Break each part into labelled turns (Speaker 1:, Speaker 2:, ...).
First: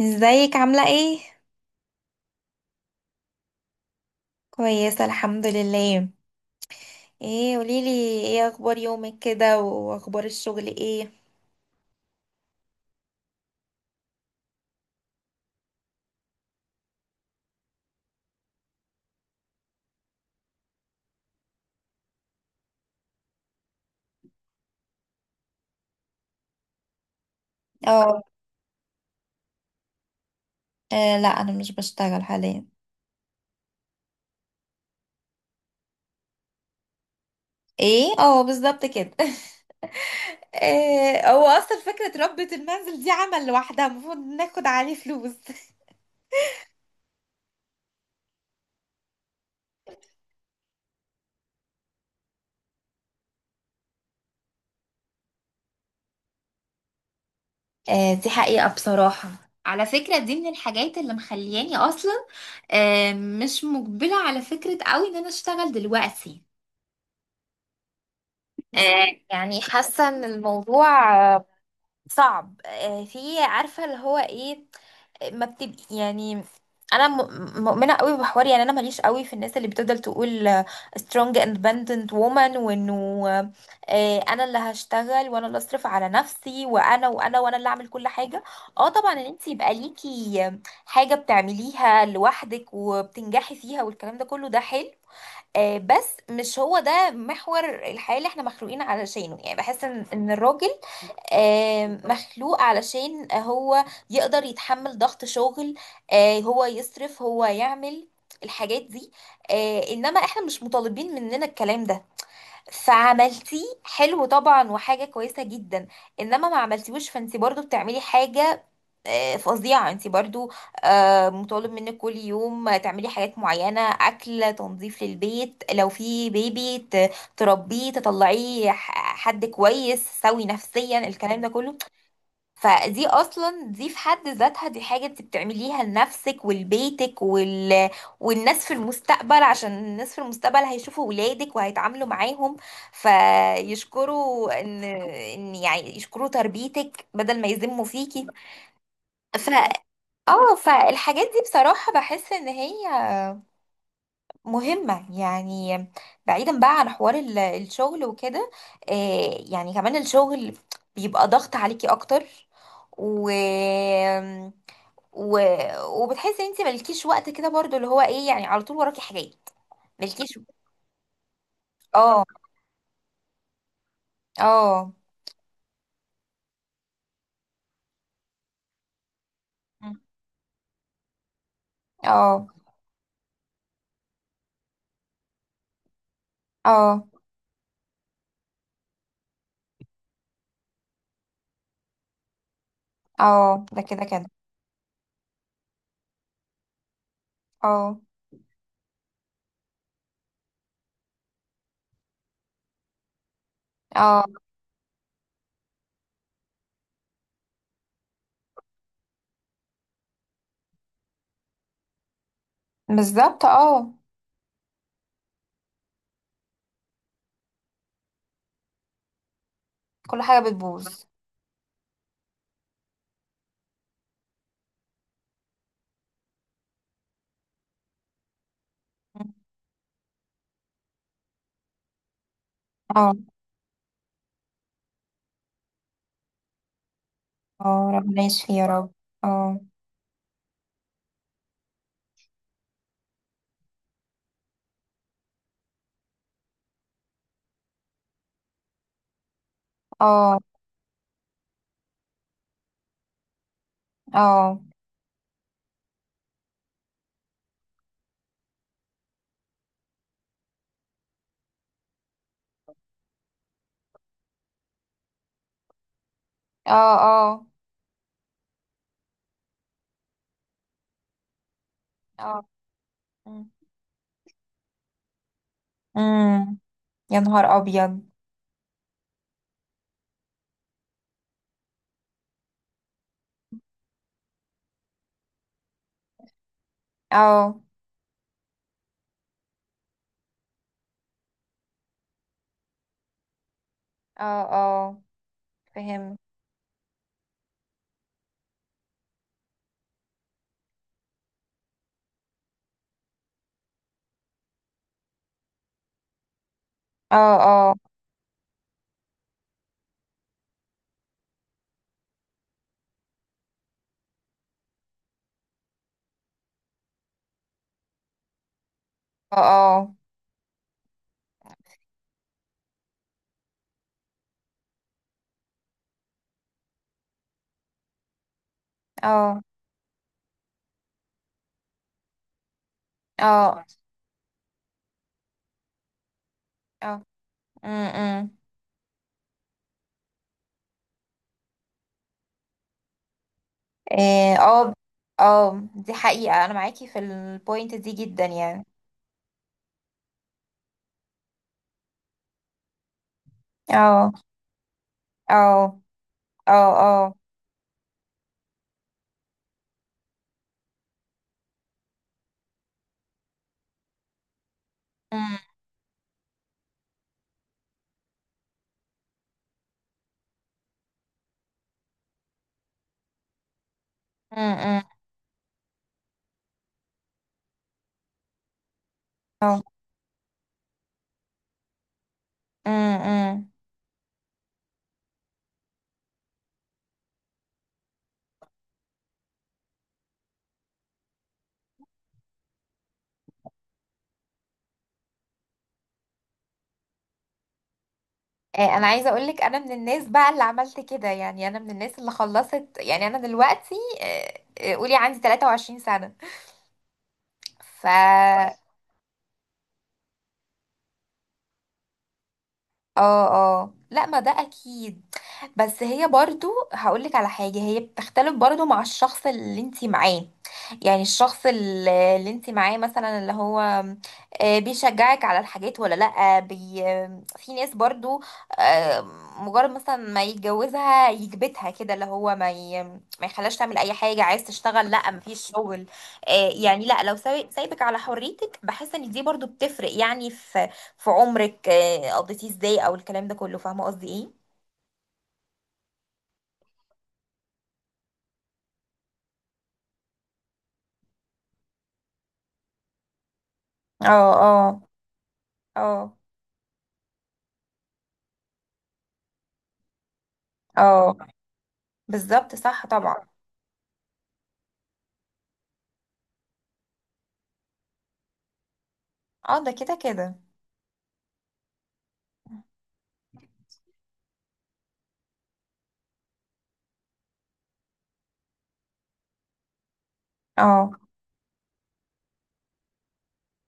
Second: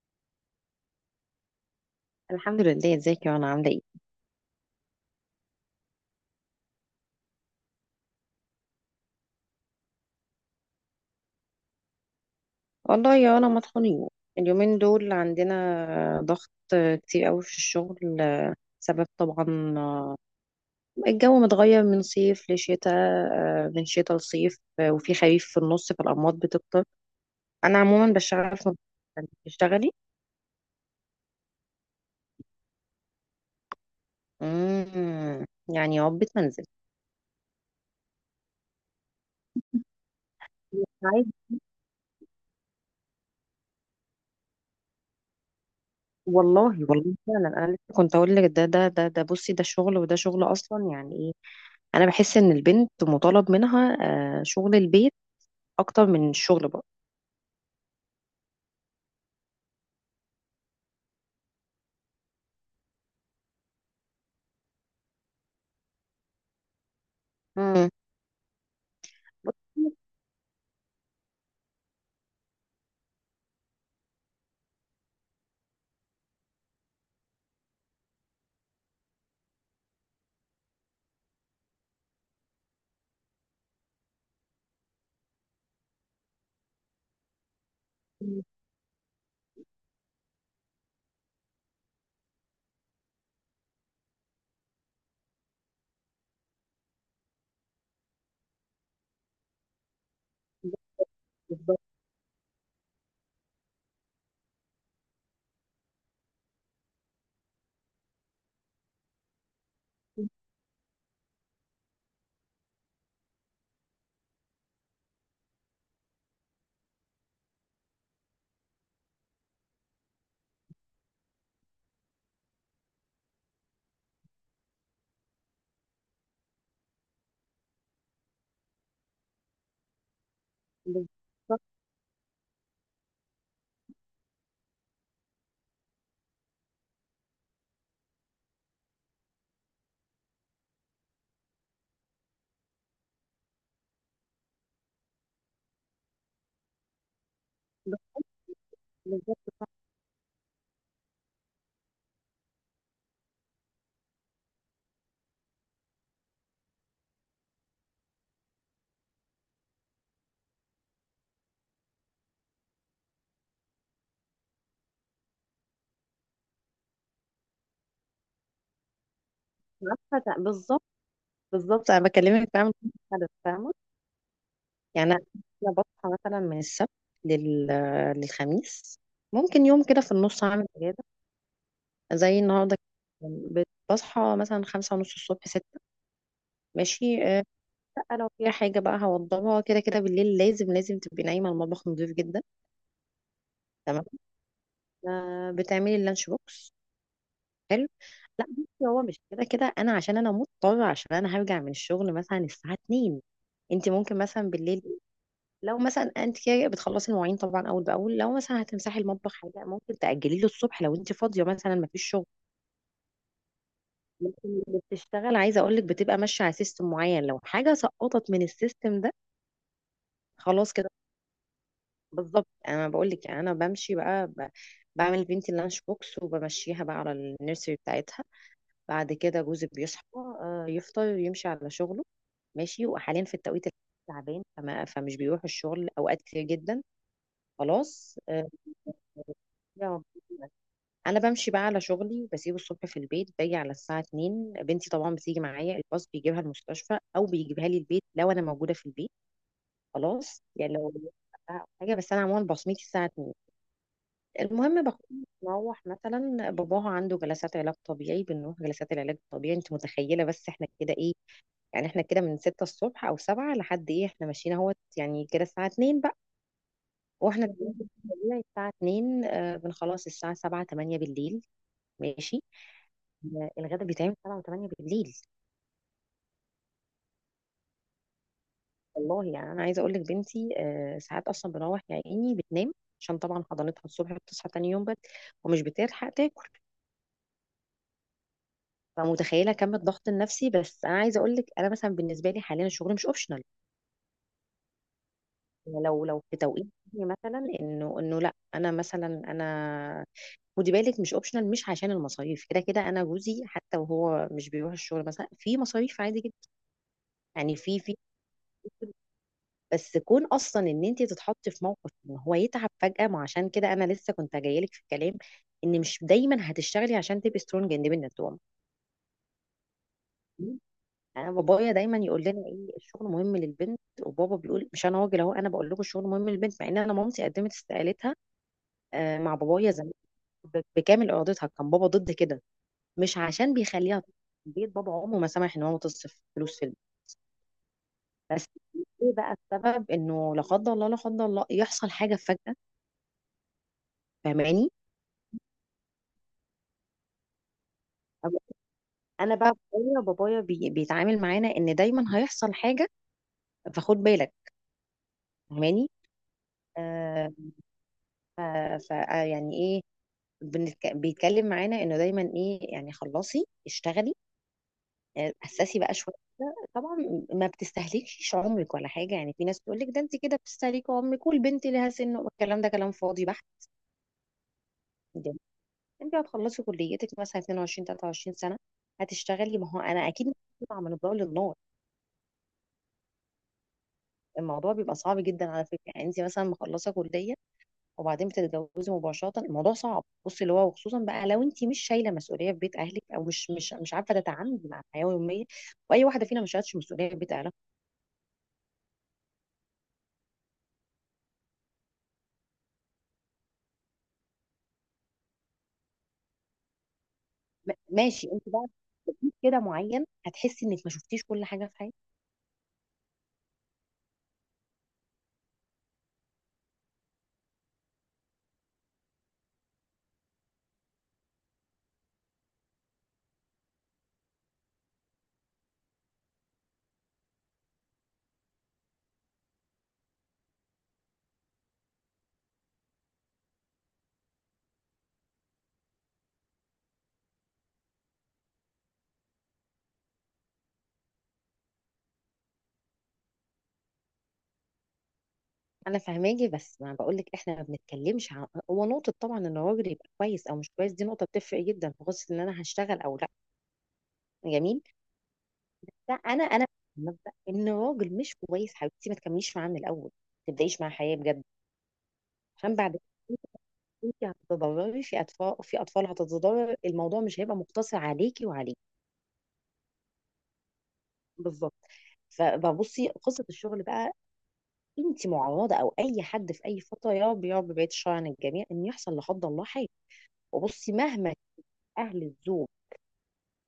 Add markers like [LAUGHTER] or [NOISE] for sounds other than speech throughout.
Speaker 1: ازيك عاملة ايه؟
Speaker 2: الحمد لله. ازيك؟ يا انا عامله ايه؟
Speaker 1: كويسة الحمد لله. ايه قوليلي. ايه اخبار يومك كده واخبار الشغل ايه؟
Speaker 2: والله يا انا مطحونين. اليومين دول عندنا ضغط كتير قوي في الشغل. سبب طبعا الجو متغير من صيف لشتاء، من شتاء لصيف، وفي خريف في النص، فالأمراض بتكتر. أنا عموما
Speaker 1: اه.
Speaker 2: بشتغل في... انت بتشتغلي؟
Speaker 1: لا انا مش بشتغل حاليا.
Speaker 2: امم يعني عقبة منزل.
Speaker 1: ايه؟ اه، بالظبط كده. [LAUGHS]
Speaker 2: ساعات
Speaker 1: هو اصلا فكرة ربة المنزل دي عمل لوحدها المفروض ناخد عليه فلوس. [LAUGHS]
Speaker 2: والله. والله فعلا انا لسه كنت اقول لك، ده بصي، ده شغل وده شغل اصلا، يعني ايه؟ انا بحس ان البنت مطالب منها شغل البيت اكتر من الشغل برضه.
Speaker 1: دي حقيقة بصراحة. على فكرة دي من الحاجات اللي مخلياني أصلا مش مقبلة على فكرة قوي إن أنا أشتغل دلوقتي.
Speaker 2: امم.
Speaker 1: يعني حاسة إن الموضوع صعب، في، عارفه اللي هو ايه. ما بتبقي يعني انا مؤمنه قوي بحوار. يعني انا ماليش قوي في الناس اللي بتفضل تقول strong independent woman، وانه انا اللي هشتغل وانا اللي اصرف على نفسي وانا اللي اعمل كل حاجه. اه طبعا ان انت يبقى ليكي حاجه بتعمليها لوحدك وبتنجحي فيها، والكلام ده كله ده حلو، بس مش هو ده محور الحياه اللي احنا مخلوقين علشانه. يعني بحس إن الراجل
Speaker 2: بالظبط.
Speaker 1: مخلوق علشان هو يقدر يتحمل ضغط شغل، هو يصرف هو يعمل الحاجات دي. انما احنا مش مطالبين مننا الكلام ده، فعملتيه حلو طبعا وحاجة كويسة جدا، انما ما عملتيهوش فانت برضو بتعملي حاجة فظيعة. انت برضو مطالب منك كل يوم تعملي حاجات معينة، اكل، تنظيف للبيت، لو في بيبي تربيه تطلعيه حد كويس سوي نفسيا، الكلام ده
Speaker 2: بالظبط.
Speaker 1: كله. فدي اصلا دي في حد ذاتها دي حاجة انت بتعمليها لنفسك ولبيتك والناس في المستقبل. عشان الناس في المستقبل هيشوفوا ولادك وهيتعاملوا معاهم فيشكروا ان يعني يشكروا تربيتك بدل ما يذموا فيكي. ف
Speaker 2: بالظبط،
Speaker 1: اه فالحاجات دي بصراحة بحس ان هي مهمة يعني. بعيدا بقى عن حوار الشغل وكده، يعني كمان الشغل بيبقى ضغط عليكي اكتر، و و... وبتحسي ان انت مالكيش وقت كده برضو اللي هو ايه يعني. على طول وراكي حاجات
Speaker 2: عارفة.
Speaker 1: مالكيش.
Speaker 2: بالظبط. بالظبط، انا
Speaker 1: اه.
Speaker 2: بكلمك فاهمة الهدف، فاهمة.
Speaker 1: اه.
Speaker 2: يعني انا... أنا بصحى مثلا من السبت لل... للخميس. ممكن يوم كده في النص اعمل اجازة زي
Speaker 1: اه.
Speaker 2: النهارده كده. بصحى مثلا 5:30 الصبح، ستة،
Speaker 1: اه.
Speaker 2: ماشي. لا لو في حاجة بقى هوضبها كده كده بالليل. لازم لازم تبقي نايمة، المطبخ نضيف جدا،
Speaker 1: اه، ده كده
Speaker 2: تمام.
Speaker 1: كده.
Speaker 2: بتعملي اللانش بوكس. حلو.
Speaker 1: اه.
Speaker 2: لا بصي، هو مش كده كده، انا عشان انا مضطره، عشان انا هرجع من الشغل مثلا الساعه 2. انت ممكن
Speaker 1: اه،
Speaker 2: مثلا بالليل، لو مثلا انت كده بتخلصي المواعين طبعا اول باول، لو مثلا هتمسحي المطبخ، حاجه ممكن تاجلي له الصبح لو انت فاضيه مثلا ما فيش شغل.
Speaker 1: بالظبط. اه.
Speaker 2: لكن اللي بتشتغل، عايزه اقول لك، بتبقى ماشيه على سيستم معين. لو حاجه سقطت من السيستم ده
Speaker 1: كل حاجة
Speaker 2: خلاص كده.
Speaker 1: بتبوظ.
Speaker 2: بالظبط، انا بقول لك. يعني انا بمشي بقى بعمل بنتي اللانش بوكس، وبمشيها بقى على النيرسري بتاعتها. بعد كده جوزي بيصحى، يفطر، يمشي على شغله ماشي.
Speaker 1: اه.
Speaker 2: وحاليا في التوقيت الحالي تعبان، فمش بيروح الشغل اوقات كتير جدا.
Speaker 1: اه،
Speaker 2: خلاص.
Speaker 1: ربنا يشفي يا رب. اه.
Speaker 2: يا رب. انا بمشي بقى على شغلي، بسيبه الصبح في البيت، باجي على الساعه 2. بنتي طبعا بتيجي معايا، الباص بيجيبها المستشفى او بيجيبها لي البيت لو انا موجوده في البيت.
Speaker 1: اه.
Speaker 2: خلاص يعني لو حاجه. بس انا عموما بصمتي الساعه 2.
Speaker 1: اه.
Speaker 2: المهم بكون بروح مثلا، باباها عنده جلسات علاج طبيعي، بنروح جلسات العلاج الطبيعي. انت متخيله بس احنا كده ايه؟ يعني احنا كده من ستة الصبح او سبعة لحد ايه، احنا ماشيين اهوت يعني كده الساعة 2 بقى.
Speaker 1: اه. اه.
Speaker 2: واحنا طبيعي الساعة 2 بنخلص الساعة 7 8 بالليل
Speaker 1: اه.
Speaker 2: ماشي.
Speaker 1: مم.
Speaker 2: الغدا بيتعمل 7 و8 بالليل.
Speaker 1: مم. يا نهار ابيض.
Speaker 2: والله يعني انا عايزة اقول لك، بنتي ساعات اصلا بنروح يا عيني بتنام. عشان طبعا حضانتها الصبح بتصحى تاني يوم بدري، ومش بتلحق تاكل.
Speaker 1: اه.
Speaker 2: فمتخيله كم الضغط النفسي. بس انا عايزه اقول لك، انا مثلا بالنسبه لي حاليا الشغل مش اوبشنال.
Speaker 1: اه. اه،
Speaker 2: لو
Speaker 1: فهم.
Speaker 2: لو في توقيت مثلا انه لا، انا مثلا انا خدي بالك مش اوبشنال، مش عشان المصاريف. كده كده انا جوزي حتى وهو مش بيروح الشغل مثلا، في مصاريف عادي جدا
Speaker 1: اه.
Speaker 2: يعني.
Speaker 1: اه.
Speaker 2: في بس كون اصلا ان انت تتحطي في موقف ان هو يتعب فجأة. ما عشان كده انا لسه كنت جايلك في الكلام، ان مش دايما هتشتغلي عشان تبقي سترونج اندبندنت وومن.
Speaker 1: اه.
Speaker 2: انا بابايا دايما يقول لنا، ايه الشغل مهم للبنت. وبابا بيقول، مش انا راجل اهو انا بقول لكم الشغل مهم للبنت، مع ان انا مامتي قدمت استقالتها،
Speaker 1: اه.
Speaker 2: مع
Speaker 1: اه.
Speaker 2: بابايا زمان، بكامل ارادتها. كان بابا ضد كده، مش عشان
Speaker 1: اه.
Speaker 2: بيخليها تصرف في البيت، بابا عمره ما سمح ان هو تصرف فلوس في البيت.
Speaker 1: اه. مم، مم.
Speaker 2: بس ايه بقى السبب؟ انه لا قدر الله لا قدر الله يحصل حاجه فجأة.
Speaker 1: اه.
Speaker 2: فاهماني؟
Speaker 1: اه. دي حقيقة، انا معاكي في البوينت دي جدا
Speaker 2: أو-
Speaker 1: يعني.
Speaker 2: انا بقى بابايا بيتعامل معانا ان دايما هيحصل حاجه، فخد
Speaker 1: اه.
Speaker 2: بالك.
Speaker 1: اه.
Speaker 2: فاهماني؟
Speaker 1: اه. اه.
Speaker 2: آه ف يعني ايه؟ بيتكلم معانا انه دايما ايه؟ يعني خلصي اشتغلي،
Speaker 1: أمم.
Speaker 2: اسسي بقى شويه كده. طبعا ما بتستهلكيش عمرك ولا حاجه، يعني في ناس تقول لك، ده انت كده بتستهلكي عمرك والبنت لها سن. الكلام ده كلام فاضي بحت.
Speaker 1: أمم. أمم.
Speaker 2: جميل. انت هتخلصي كليتك مثلا 22 23 سنه، هتشتغلي.
Speaker 1: اه.
Speaker 2: ما هو انا اكيد بطلع من الضوء للنار.
Speaker 1: أمم. أمم.
Speaker 2: الموضوع بيبقى صعب جدا على فكره، يعني انت مثلا مخلصه كليه وبعدين بتتجوزي مباشره، الموضوع صعب، بصي اللي هو، وخصوصا بقى لو انت مش شايله مسؤوليه في بيت اهلك، او مش عارفه تتعاملي مع الحياه اليوميه. واي واحده فينا ما شالتش مسؤوليه في بيت اهلها.
Speaker 1: انا عايزه اقول لك انا من الناس بقى اللي عملت كده. يعني انا من الناس اللي خلصت. يعني انا دلوقتي قولي عندي 23 سنه. ف
Speaker 2: ماشي، انت بقى في بيت كده معين هتحسي انك ما شفتيش كل حاجه في حياتك.
Speaker 1: اه، اه، لا، ما ده اكيد. بس هي برضو هقولك على حاجة، هي بتختلف برضو مع الشخص اللي انتي معاه. يعني الشخص اللي انتي معاه مثلا اللي هو بيشجعك على الحاجات ولا لا. في ناس برضو آه، مجرد مثلا ما يتجوزها يكبتها كده، اللي هو ما يخلاش تعمل اي حاجة. عايز تشتغل، لا مفيش شغل. يعني لا، لو سايبك على حريتك. بحس ان دي برضو بتفرق، يعني في عمرك قضيتيه ازاي او الكلام ده كله. فاهمه قصدي ايه.
Speaker 2: انا فاهماكي، بس ما بقول لك، احنا ما بنتكلمش عن، هو نقطه طبعا ان الراجل يبقى كويس او مش كويس دي نقطه بتفرق جدا في قصه ان انا هشتغل او لا،
Speaker 1: اه. اه.
Speaker 2: جميل. لا
Speaker 1: اه.
Speaker 2: انا مبدا ان الراجل مش كويس حبيبتي، ما تكمليش معاه من الاول، ما تبدايش معاه
Speaker 1: اه
Speaker 2: حياه بجد.
Speaker 1: بالظبط،
Speaker 2: عشان
Speaker 1: صح
Speaker 2: بعد
Speaker 1: طبعا.
Speaker 2: كده انت هتتضرري، في اطفال، في اطفال هتتضرر، الموضوع مش هيبقى مقتصر عليكي وعليه.
Speaker 1: اه، ده كده كده.
Speaker 2: بالظبط. فبصي، قصه الشغل بقى، انت معرضه او اي حد في اي فتره، يا رب يا رب بعيد الشر عن الجميع، ان يحصل لا قدر الله حاجه. وبصي،
Speaker 1: اه.
Speaker 2: مهما اهل الزوج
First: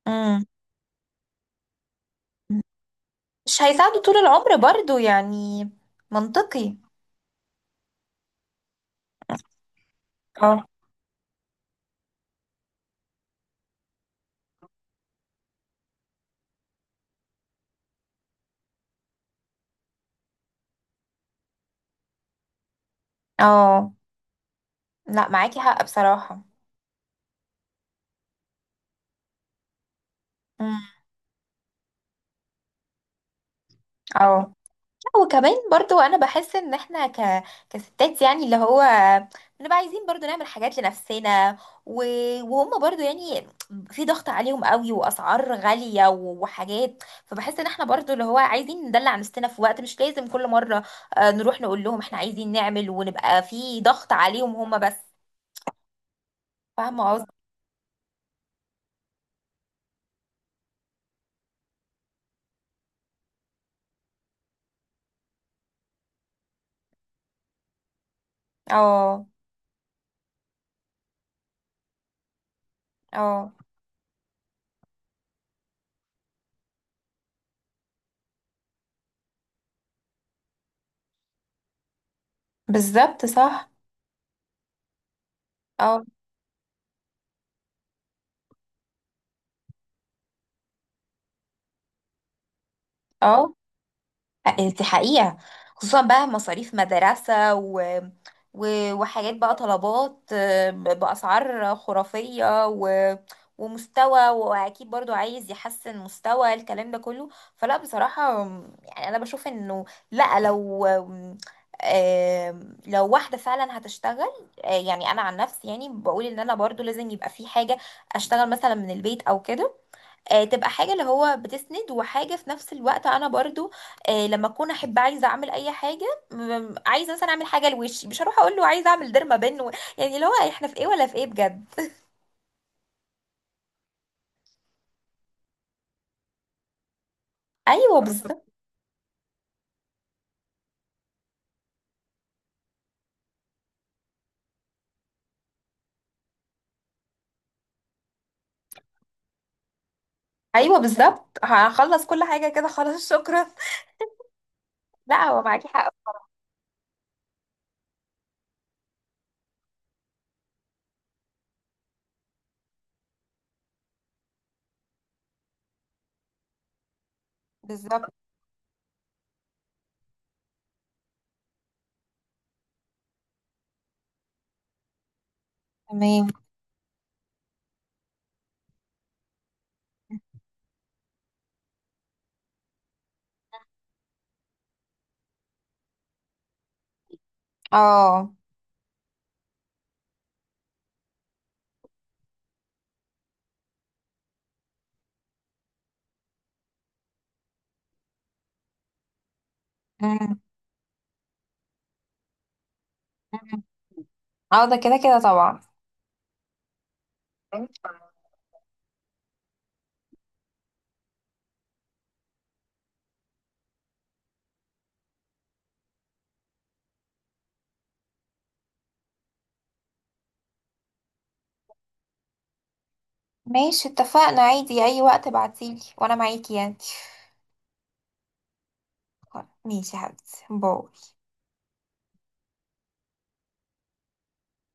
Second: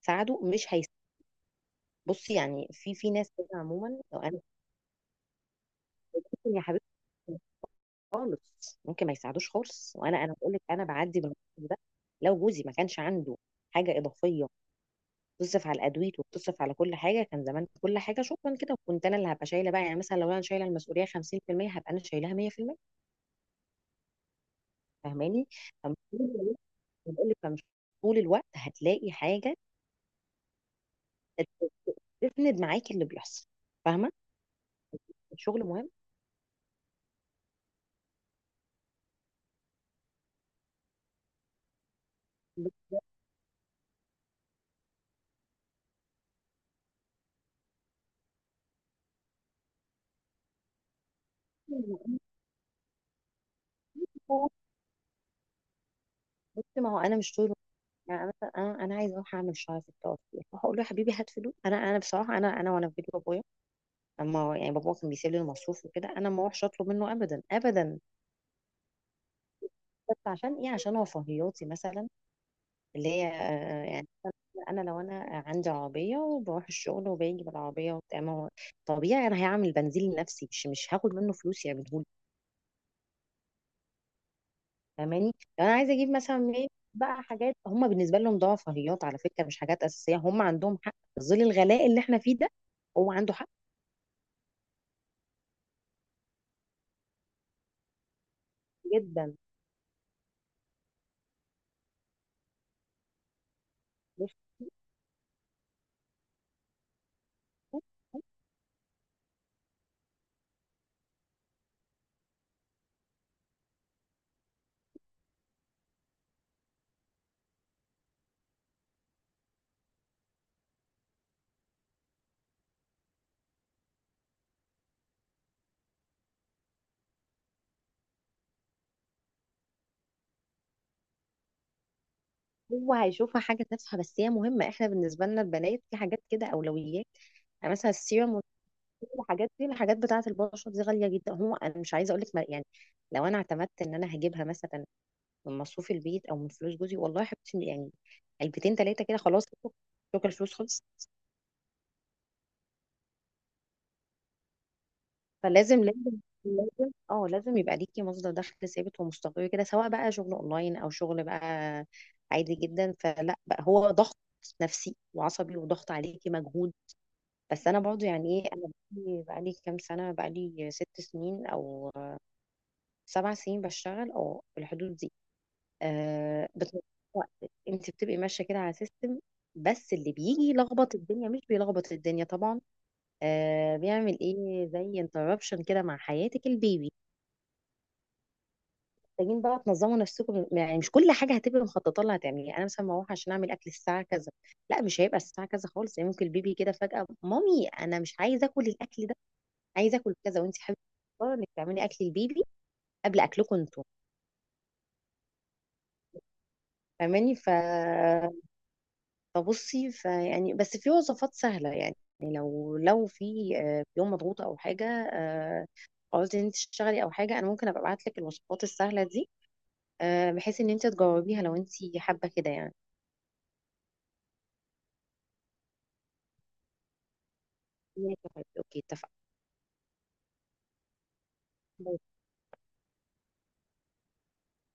Speaker 2: ساعده،
Speaker 1: امم.
Speaker 2: مش هيس... بصي يعني في ناس كده
Speaker 1: مش
Speaker 2: عموما.
Speaker 1: هيساعده طول
Speaker 2: لو انا
Speaker 1: العمر برضو يعني.
Speaker 2: ممكن يا
Speaker 1: منطقي.
Speaker 2: حبيبتي خالص، ممكن ما يساعدوش خالص. وانا، انا بقول لك،
Speaker 1: اه.
Speaker 2: انا بعدي من الموقف ده. لو جوزي ما كانش عنده حاجه اضافيه تصرف على الادوية وتصرف على كل حاجه، كان زمان كل حاجه شكرا كده، وكنت انا اللي هبقى شايله بقى. يعني مثلا لو انا شايله المسؤوليه 50%، هبقى انا شايلها 100%.
Speaker 1: اه. لا،
Speaker 2: فاهماني؟
Speaker 1: معاكي حق بصراحة.
Speaker 2: فمش- بقول لك، فمش طول الوقت هتلاقي حاجه
Speaker 1: امم.
Speaker 2: تسند معاكي اللي بيحصل. فاهمه.
Speaker 1: اه. وكمان
Speaker 2: الشغل مهم.
Speaker 1: برضو انا بحس ان احنا كستات، يعني اللي هو بنبقى عايزين برضو نعمل حاجات لنفسنا، و... وهم
Speaker 2: بس
Speaker 1: برضو يعني في ضغط عليهم قوي، واسعار غالية، وحاجات. فبحس ان احنا برضو اللي هو عايزين ندلع نفسنا في وقت، مش لازم كل مرة نروح نقول لهم احنا
Speaker 2: ما
Speaker 1: عايزين نعمل ونبقى في ضغط
Speaker 2: هو
Speaker 1: عليهم هم بس.
Speaker 2: بس ما هو
Speaker 1: فاهمة
Speaker 2: انا
Speaker 1: قصدي.
Speaker 2: مش طول، يعني مثلا انا عايزه اروح اعمل شعري في التوفيق، فهقول له يا حبيبي هات فلوس. انا بصراحه، انا وانا في بيت بابايا، اما يعني، بابا كان بيسيب لي المصروف وكده، انا ما اروحش اطلب منه ابدا ابدا.
Speaker 1: اه.
Speaker 2: بس عشان ايه؟ عشان رفاهياتي مثلا، اللي هي
Speaker 1: اه،
Speaker 2: يعني، انا لو انا عندي عربيه وبروح الشغل وباجي بالعربيه وبتاع، ما هو طبيعي انا هعمل بنزين لنفسي، مش هاخد منه فلوس يعملهولي.
Speaker 1: بالظبط صح.
Speaker 2: فاهماني؟ لو انا عايزه
Speaker 1: اه.
Speaker 2: اجيب مثلا ايه بقى حاجات، هم بالنسبه لهم ده رفاهيات على فكره مش حاجات اساسيه، هم عندهم حق في ظل الغلاء اللي احنا فيه ده. هو عنده حق
Speaker 1: اه، دي حقيقة. خصوصا بقى مصاريف مدرسة
Speaker 2: جدا.
Speaker 1: وحاجات بقى، طلبات بأسعار خرافية، ومستوى.
Speaker 2: نفسي،
Speaker 1: وأكيد برضو عايز يحسن مستوى، الكلام ده كله. فلا بصراحة، يعني أنا بشوف إنه لا، لو واحدة فعلا هتشتغل، يعني أنا عن نفسي يعني بقول إن أنا برضو لازم يبقى في حاجة. أشتغل مثلا من البيت أو كده، تبقى حاجة اللي هو بتسند، وحاجة في نفس الوقت انا برضو لما اكون احب عايزة اعمل اي حاجة. عايزة مثلا اعمل حاجة لوشي، مش هروح اقول له عايزة اعمل ديرما بن يعني اللي هو احنا في ايه ولا في ايه بجد.
Speaker 2: هو هيشوفها حاجة تافهة بس هي مهمة. احنا بالنسبة لنا البنات في حاجات كده أولويات،
Speaker 1: [LAUGHS]
Speaker 2: يعني مثلا
Speaker 1: ايوه
Speaker 2: السيرم
Speaker 1: بالظبط.
Speaker 2: والكريم والحاجات دي، الحاجات بتاعة البشرة دي غالية جدا. هو أنا مش عايزة أقولك يعني، لو أنا اعتمدت إن أنا هجيبها مثلا من مصروف البيت أو من فلوس جوزي، والله يا حبيبتي يعني، علبتين تلاتة كده خلاص، شكرا الفلوس
Speaker 1: ايوه
Speaker 2: خلصت.
Speaker 1: بالظبط، هخلص كل حاجة كده، خلاص شكرا. [LAUGHS] لا، هو معاكي
Speaker 2: فلازم
Speaker 1: حق.
Speaker 2: لازم لازم لازم يبقى ليكي مصدر دخل ثابت ومستقر كده، سواء بقى شغل اونلاين او شغل بقى عادي جدا. فلا بقى، هو ضغط نفسي وعصبي وضغط عليكي مجهود. بس انا برضو
Speaker 1: بالظبط.
Speaker 2: يعني ايه، انا بقالي كام سنه، بقالي 6 سنين او 7 سنين بشتغل، او في الحدود دي.
Speaker 1: تمام.
Speaker 2: بتضيع وقت. انت بتبقي ماشيه كده على سيستم، بس اللي بيجي يلخبط الدنيا، مش بيلخبط الدنيا طبعا، بيعمل ايه زي انتربشن كده مع حياتك البيبي.
Speaker 1: اه.
Speaker 2: محتاجين بقى تنظموا نفسكم، يعني مش كل حاجه هتبقي مخططه لها هتعمليها، يعني انا مثلا بروح عشان اعمل اكل الساعه كذا، لا مش هيبقى الساعه كذا خالص، يعني ممكن البيبي كده فجاه، مامي انا مش عايز اكل الاكل ده، عايز اكل
Speaker 1: أمم.
Speaker 2: كذا، وانت حابه انك تعملي اكل البيبي قبل اكلكم
Speaker 1: أمم.
Speaker 2: انتوا.
Speaker 1: اه، ده كده كده طبعا.
Speaker 2: فاهماني؟ فبصي، فيعني، بس في وصفات سهله يعني. لو في يوم مضغوط او حاجه، آه، قلت ان انت تشتغلي او حاجه، انا ممكن ابقى ابعت لك الوصفات السهله دي، بحيث ان انت تجاوبيها لو انت حابه كده يعني.
Speaker 1: ماشي، اتفقنا، عادي اي وقت ابعتيلي وانا معاكي يعني.
Speaker 2: ماشي يا حبيبي اوكي اتفقنا.
Speaker 1: ماشي يا حبيبتي، باي.